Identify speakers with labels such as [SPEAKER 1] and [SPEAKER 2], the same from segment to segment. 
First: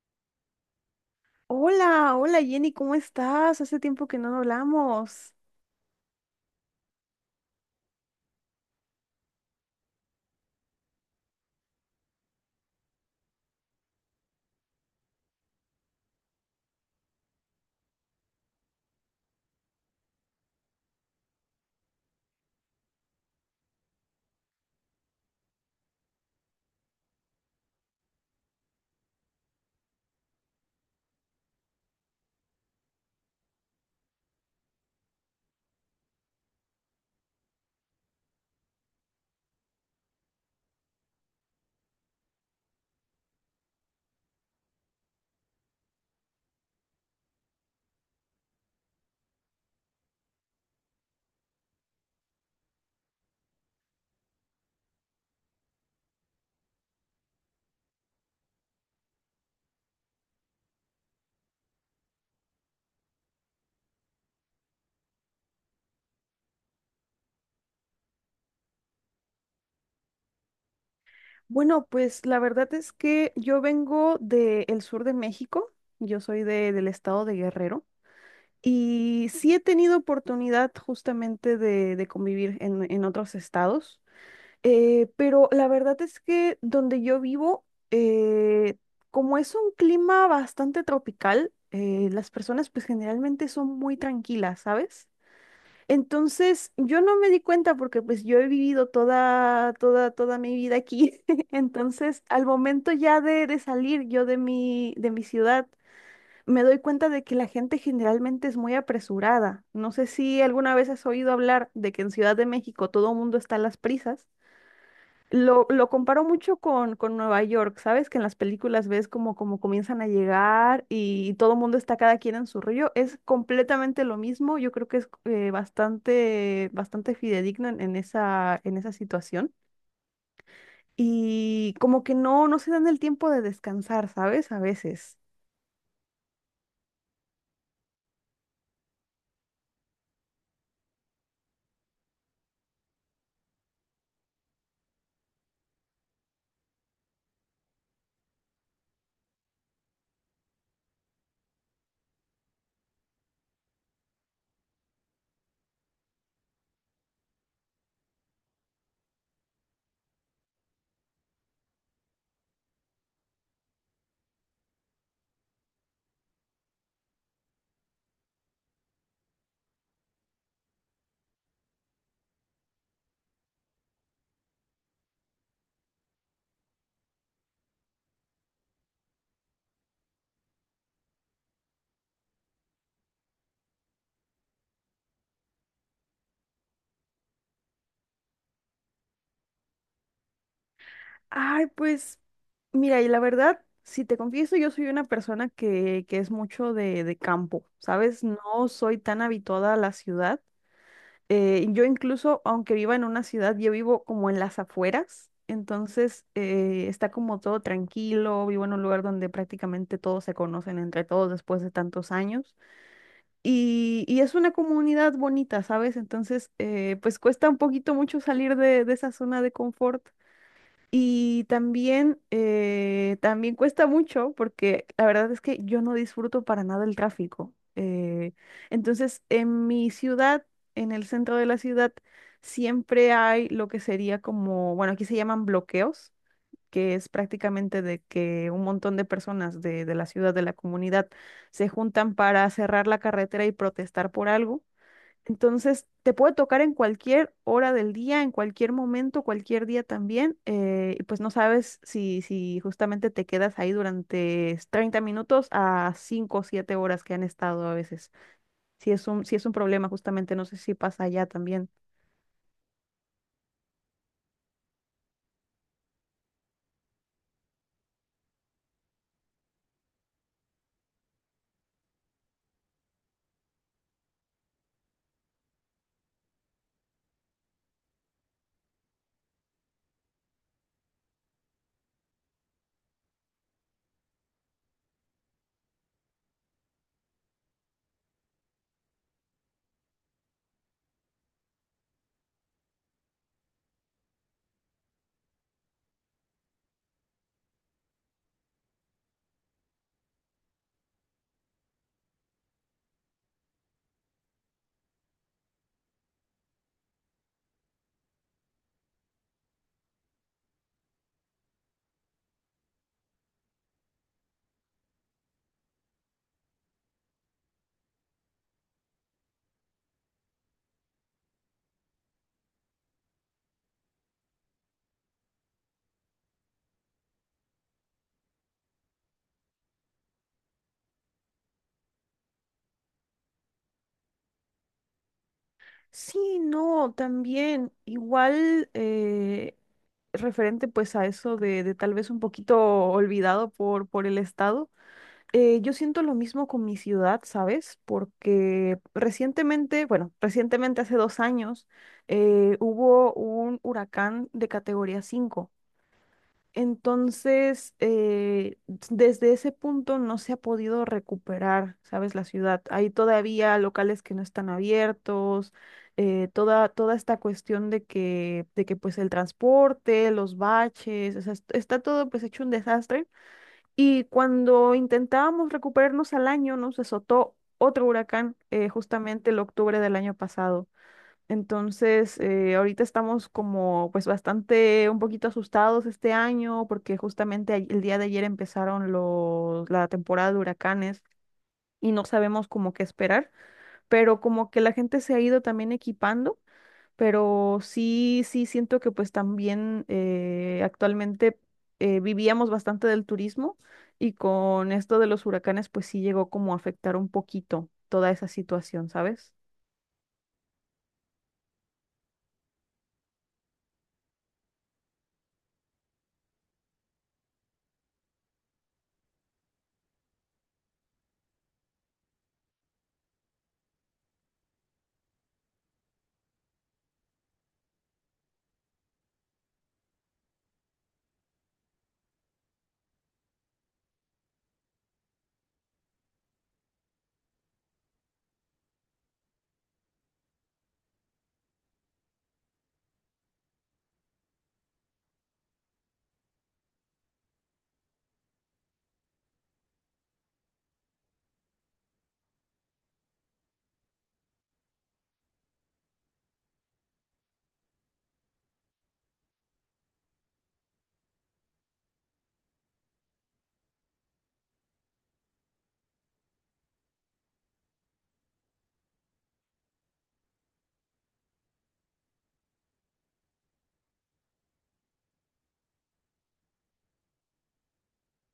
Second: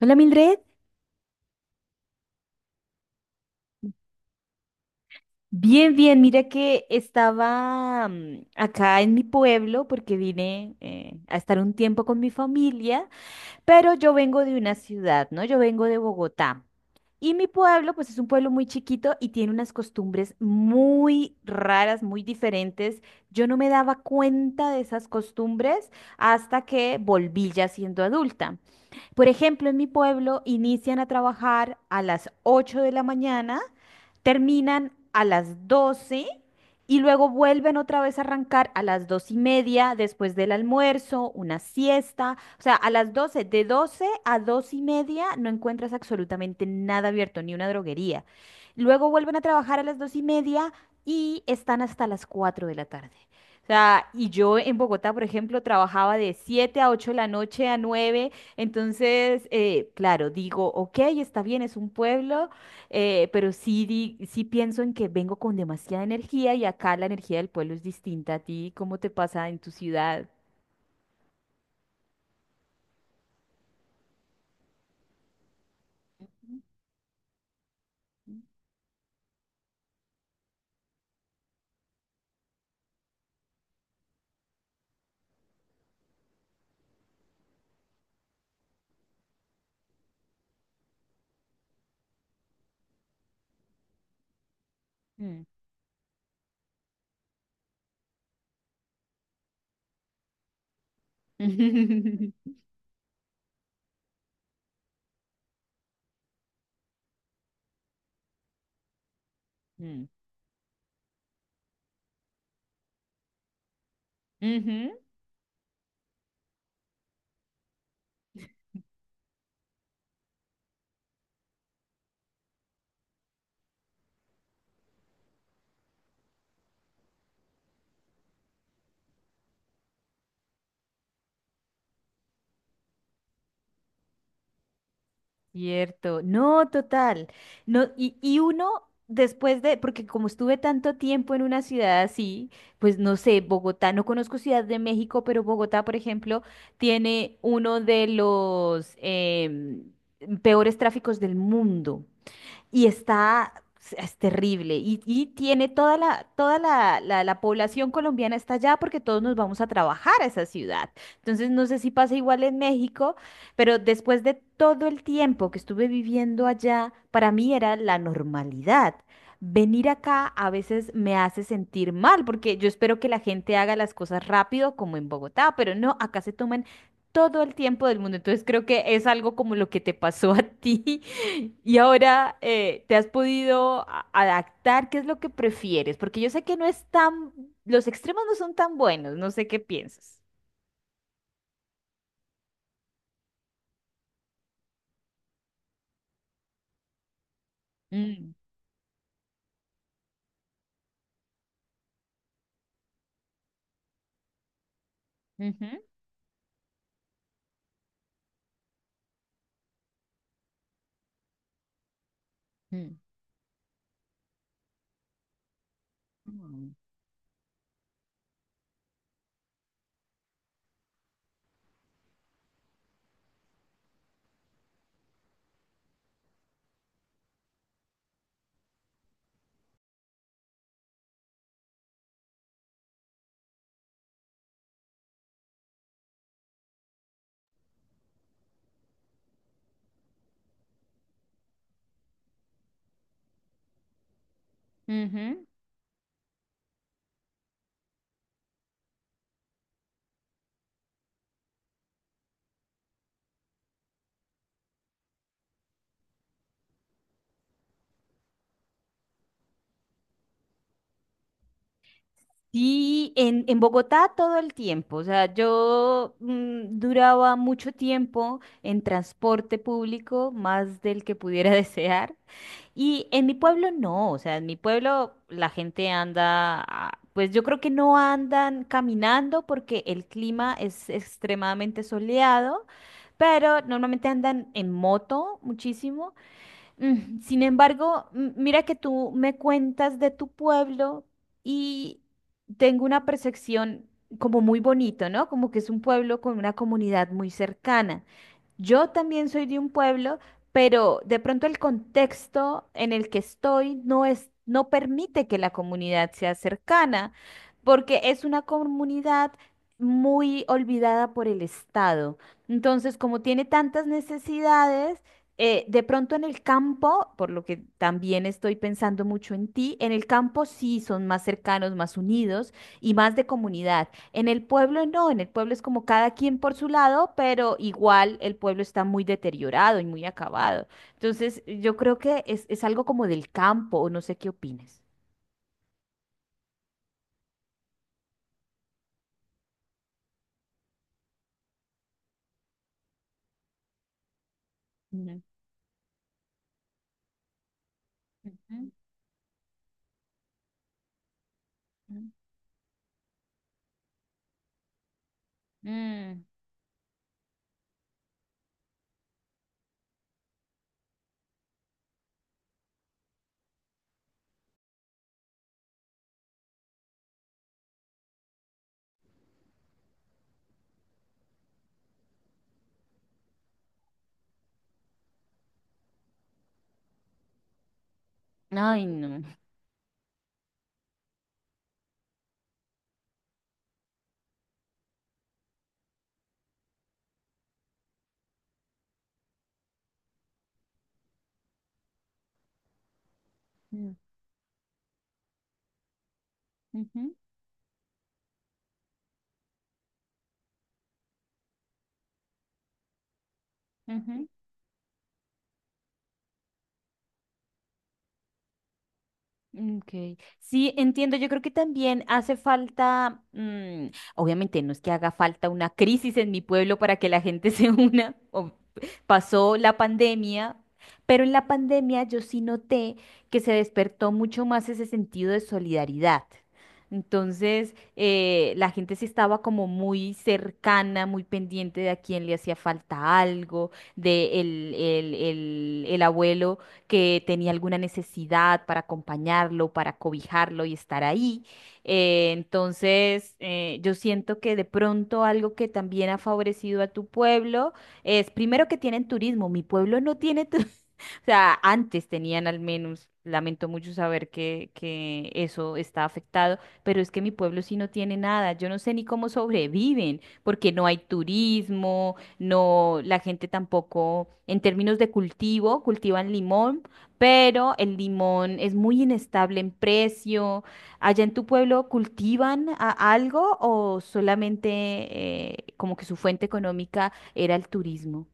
[SPEAKER 1] Hola Mildred,
[SPEAKER 2] Hola, hola Jenny, ¿cómo estás? Hace tiempo que no hablamos.
[SPEAKER 1] bien, bien, mira que estaba acá en mi pueblo porque vine a estar un tiempo con mi familia, pero yo vengo de una ciudad, ¿no? Yo vengo de Bogotá. Y mi pueblo, pues es un pueblo muy chiquito y tiene unas costumbres muy raras, muy diferentes. Yo no me daba cuenta de esas costumbres hasta que volví ya siendo adulta. Por ejemplo, en mi pueblo inician a trabajar a las 8 de la mañana, terminan a las 12 y luego vuelven otra vez a arrancar a las 2 y media después del almuerzo, una siesta. O sea, a las doce, de 12 a 2 y media no encuentras absolutamente nada abierto, ni una droguería. Luego vuelven a trabajar a las 2 y media y están hasta las 4 de la tarde. O sea, y yo en Bogotá, por ejemplo, trabajaba de 7 a 8 de la noche, a nueve. Entonces, claro, digo, ok, está bien, es un pueblo, pero sí, sí pienso en que vengo con demasiada energía y acá la energía del pueblo es distinta a ti. ¿Cómo te pasa en tu ciudad?
[SPEAKER 2] Bueno, pues la verdad es que yo vengo del sur de México, yo soy del estado de Guerrero y sí he tenido oportunidad justamente de convivir en otros estados, pero la verdad es que donde yo vivo, eh, como es un clima bastante tropical, las personas pues generalmente son muy tranquilas, ¿sabes?
[SPEAKER 1] Mm.
[SPEAKER 2] Entonces, yo no me di cuenta porque pues yo he vivido toda mi vida aquí. Entonces, al momento ya de salir yo de de mi ciudad, me doy cuenta de que la gente generalmente es muy apresurada. No sé
[SPEAKER 1] Mm.
[SPEAKER 2] si alguna vez has oído hablar de que en Ciudad de México todo el mundo está a las prisas.
[SPEAKER 1] Ujú.
[SPEAKER 2] Lo comparo mucho con Nueva York, ¿sabes? Que en las películas ves como, como comienzan a llegar y todo el mundo está cada quien en su rollo. Es completamente lo mismo. Yo creo que es bastante fidedigno en, en esa situación. Y como que no, no se dan el tiempo de descansar, ¿sabes? A veces.
[SPEAKER 1] Cierto, no, total. No, y uno después de, porque como estuve tanto tiempo en una ciudad así, pues no sé, Bogotá, no conozco Ciudad de México, pero Bogotá, por ejemplo, tiene uno de los peores tráficos del mundo y está, es terrible. Y tiene toda la población colombiana está allá porque todos nos vamos a trabajar a esa ciudad. Entonces, no sé si pasa igual en México, pero después de todo el tiempo que estuve viviendo allá, para mí era la normalidad. Venir acá a veces me hace sentir mal porque yo espero que la gente haga las cosas rápido como en Bogotá, pero no, acá se toman todo el tiempo del mundo. Entonces creo que es algo como lo que te pasó a ti. Y ahora, ¿te has podido adaptar? ¿Qué es lo que prefieres? Porque yo sé que no es tan, los extremos no son tan buenos, no sé qué piensas.
[SPEAKER 2] Ay, pues, mira, y la verdad, si te confieso, yo soy una persona que es mucho de campo, ¿sabes?
[SPEAKER 1] Mm.
[SPEAKER 2] No soy tan habituada a la ciudad. Yo incluso, aunque viva en una ciudad, yo vivo como en las afueras,
[SPEAKER 1] Ujú.
[SPEAKER 2] entonces está como todo tranquilo, vivo en un lugar donde prácticamente todos se conocen entre todos después de tantos años
[SPEAKER 1] Mm.
[SPEAKER 2] y es una comunidad bonita, ¿sabes? Entonces,
[SPEAKER 1] Mm.
[SPEAKER 2] pues cuesta un poquito mucho salir de esa zona de confort, y también, también cuesta mucho porque la verdad es que yo no disfruto para nada el tráfico. Entonces, en mi ciudad, en el centro de la ciudad, siempre hay lo que sería como, bueno, aquí se llaman bloqueos, que es prácticamente de que un montón de personas de la ciudad, de la comunidad, se juntan para cerrar la carretera y protestar por algo.
[SPEAKER 1] Ujú.
[SPEAKER 2] Entonces, te puede tocar en cualquier hora del día, en cualquier momento, cualquier día también, y pues no sabes si, si justamente te quedas ahí durante 30 minutos a 5 o 7 horas que han estado a veces. Si es un problema, justamente, no sé si pasa allá también.
[SPEAKER 1] Sí, en, Bogotá todo el tiempo. O sea, yo duraba mucho tiempo en transporte público, más del que pudiera desear. Y en mi pueblo no, o sea, en mi pueblo la gente anda, ah, pues yo creo que no andan caminando porque el clima es extremadamente soleado, pero normalmente andan en moto muchísimo. Sin embargo, mira que tú me cuentas de tu pueblo y tengo una percepción como muy bonito, ¿no? Como que es un pueblo con una comunidad muy cercana. Yo también soy de un pueblo, pero de pronto el contexto en el que estoy no es, no permite que la comunidad sea cercana, porque es una comunidad muy olvidada por el Estado. Entonces, como tiene tantas necesidades, de pronto en el campo, por lo que también estoy pensando mucho en ti, en el campo sí son más cercanos, más unidos y más de comunidad. En el pueblo no, en el pueblo es como cada quien por su lado, pero igual el pueblo está muy deteriorado y muy acabado. Entonces, yo creo que es, algo como del campo, o no sé qué opines.
[SPEAKER 2] Sí, no, también, igual, referente pues a eso de tal vez un poquito olvidado por el Estado.
[SPEAKER 1] Ujú.
[SPEAKER 2] Yo siento lo mismo con mi ciudad, ¿sabes?
[SPEAKER 1] Ujú.
[SPEAKER 2] Porque recientemente, bueno, recientemente hace 2 años,
[SPEAKER 1] Ujú.
[SPEAKER 2] hubo un huracán de categoría 5.
[SPEAKER 1] Mm.
[SPEAKER 2] Entonces, desde ese punto no se ha podido recuperar, ¿sabes? La ciudad. Hay todavía locales que no están abiertos, toda esta cuestión de que, pues el transporte, los baches, o sea, está todo pues hecho un desastre. Y cuando intentábamos recuperarnos al año, nos azotó otro huracán,
[SPEAKER 1] Ay, no.
[SPEAKER 2] justamente el octubre del año pasado. Entonces, ahorita estamos como pues bastante un poquito asustados este año porque justamente el día de ayer empezaron la temporada de huracanes y no sabemos como qué esperar,
[SPEAKER 1] Mm.
[SPEAKER 2] pero como que la gente se ha ido también equipando,
[SPEAKER 1] Ujú.
[SPEAKER 2] pero sí, sí siento que pues también actualmente vivíamos bastante del turismo y
[SPEAKER 1] Ujú.
[SPEAKER 2] con esto de los huracanes pues sí llegó como a afectar un poquito toda esa situación, ¿sabes?
[SPEAKER 1] Okay. Sí, entiendo. Yo creo que también hace falta, obviamente no es que haga falta una crisis en mi pueblo para que la gente se una. Pasó la pandemia, pero en la pandemia yo sí noté que se despertó mucho más ese sentido de solidaridad. Entonces, la gente sí estaba como muy cercana, muy pendiente de a quién le hacía falta algo, de el abuelo que tenía alguna necesidad para acompañarlo, para cobijarlo y estar ahí. Entonces, yo siento que de pronto algo que también ha favorecido a tu pueblo es, primero que tienen turismo, mi pueblo no tiene turismo. O sea, antes tenían al menos, lamento mucho saber que eso está afectado, pero es que mi pueblo sí no tiene nada, yo no sé ni cómo sobreviven, porque no hay turismo, no, la gente tampoco, en términos de cultivo, cultivan limón, pero el limón es muy inestable en precio. ¿Allá en tu pueblo cultivan algo o solamente como que su fuente económica era el turismo?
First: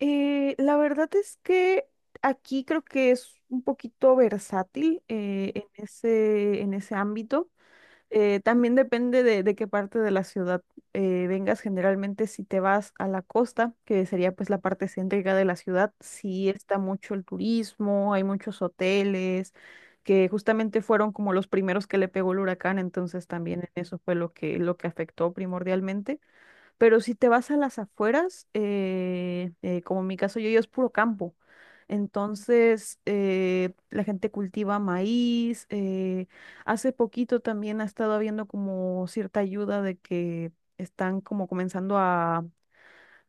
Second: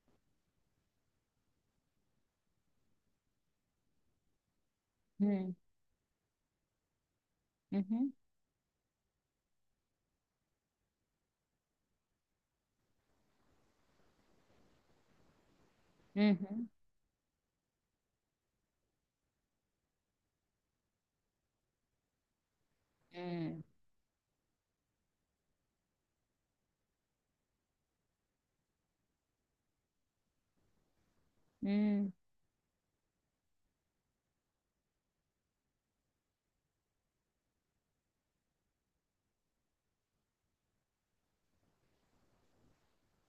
[SPEAKER 2] La verdad es que aquí creo que es un poquito versátil
[SPEAKER 1] Mm.
[SPEAKER 2] en ese ámbito.
[SPEAKER 1] Ujú.
[SPEAKER 2] También depende de qué parte de la ciudad vengas. Generalmente, si te vas a la costa, que sería pues la parte céntrica de la ciudad, sí
[SPEAKER 1] Ujú.
[SPEAKER 2] está mucho el turismo, hay muchos hoteles que justamente fueron como los primeros que le pegó el huracán, entonces
[SPEAKER 1] Mm.
[SPEAKER 2] también eso fue lo que afectó primordialmente. Pero si te vas a las afueras, como en mi caso, yo es puro campo.
[SPEAKER 1] Mm.
[SPEAKER 2] Entonces, la gente cultiva maíz. Hace poquito también ha estado habiendo como cierta ayuda de que están como comenzando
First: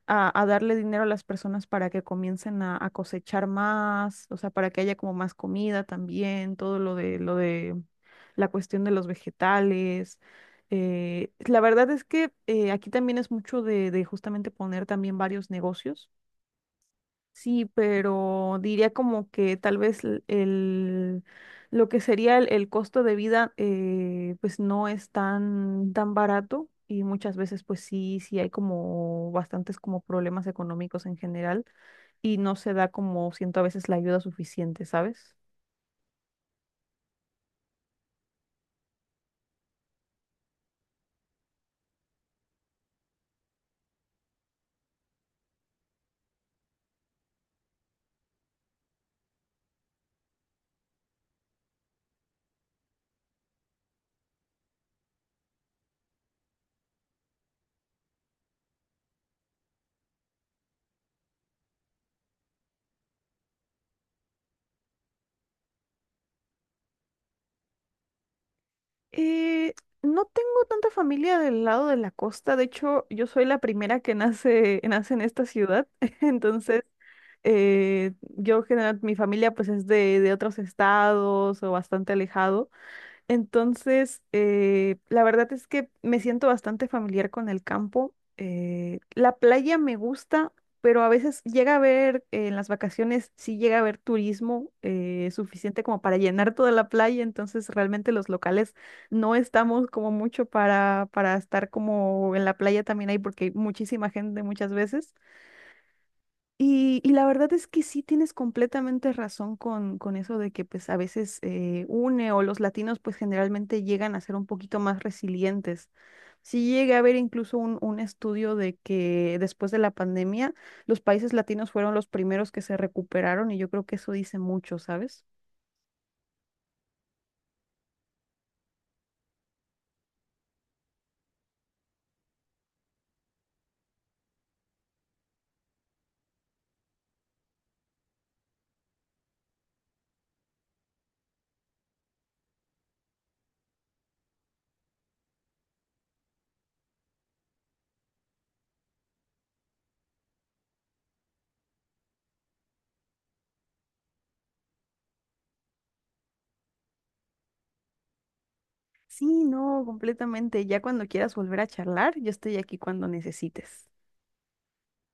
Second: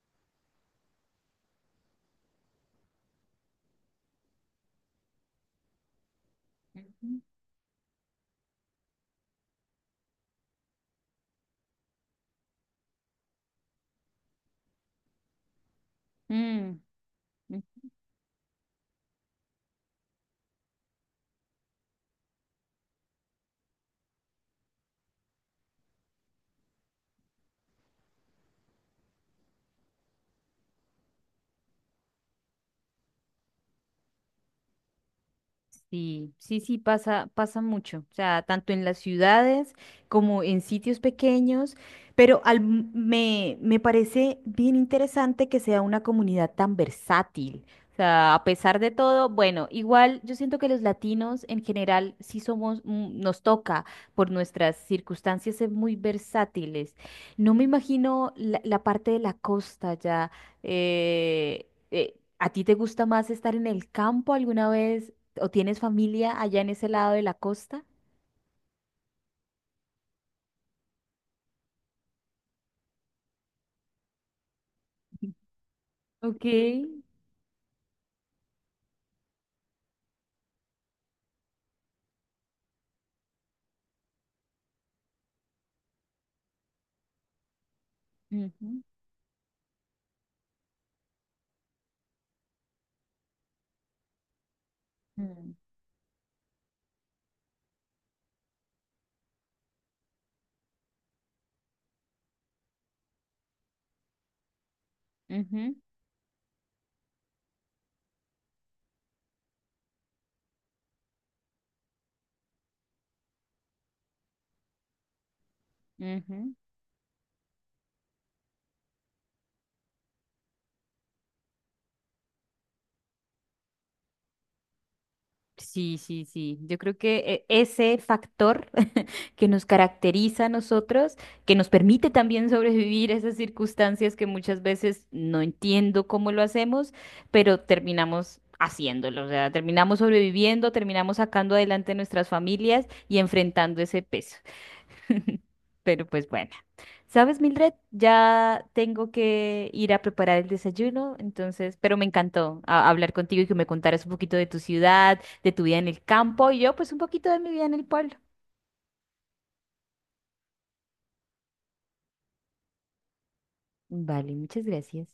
[SPEAKER 2] a darle dinero a las personas para que comiencen a cosechar más, o sea, para que haya como más comida también, todo
[SPEAKER 1] Ujú.
[SPEAKER 2] lo de la cuestión de los vegetales. La verdad es que aquí también es mucho de justamente poner también varios negocios.
[SPEAKER 1] Ujú. Mm.
[SPEAKER 2] Sí, pero diría como que tal vez lo que sería el costo de vida pues no es tan, tan barato y muchas veces pues sí, sí hay como bastantes como problemas económicos en general y no se da como siento a veces la ayuda suficiente, ¿sabes?
[SPEAKER 1] Sí, sí, sí, pasa, pasa mucho, o sea, tanto en las ciudades como en sitios pequeños, pero me parece bien interesante que sea una comunidad tan versátil, o sea, a pesar de todo, bueno, igual yo siento que los latinos en general sí somos, nos toca por nuestras circunstancias ser muy versátiles. No me imagino la parte de la costa ya. eh, eh, ¿A ti te gusta más estar en el campo alguna vez? ¿O tienes familia allá en ese lado de la costa?
[SPEAKER 2] Eh, no tengo tanta familia del lado de la costa, de hecho yo soy la primera que nace, nace en esta ciudad,
[SPEAKER 1] Ok.
[SPEAKER 2] entonces yo general, mi familia pues es de otros estados o bastante alejado. Entonces, la verdad es que me siento bastante familiar con el campo.
[SPEAKER 1] Ujú.
[SPEAKER 2] La playa me gusta, pero a veces llega a haber, en las vacaciones, sí llega a haber turismo
[SPEAKER 1] Mm.
[SPEAKER 2] suficiente como para llenar toda la playa. Entonces, realmente los locales no estamos como mucho para estar como en la playa también hay, porque hay muchísima gente muchas veces.
[SPEAKER 1] Ujú.
[SPEAKER 2] Y la verdad es que sí tienes completamente razón con eso de que pues a veces une o los latinos pues generalmente llegan a ser un poquito más resilientes.
[SPEAKER 1] Ujú.
[SPEAKER 2] Sí llegué a ver incluso un estudio de que después de la pandemia los países latinos fueron los primeros que se recuperaron y yo creo que eso dice mucho, ¿sabes?
[SPEAKER 1] Sí, sí, sí. Yo creo que ese factor que nos caracteriza a nosotros, que nos permite también sobrevivir a esas circunstancias que muchas veces no entiendo cómo lo hacemos, pero terminamos haciéndolo. O sea, terminamos sobreviviendo, terminamos sacando adelante nuestras familias y enfrentando ese peso. Pero pues bueno, ¿sabes, Mildred? Ya tengo que ir a preparar el desayuno, entonces, pero me encantó hablar contigo y que me contaras un poquito de tu ciudad, de tu vida en el campo y yo pues un poquito de mi vida en el pueblo.
[SPEAKER 2] Sí, no, completamente. Ya cuando quieras volver a charlar, yo estoy aquí cuando necesites.
[SPEAKER 1] Vale, muchas gracias.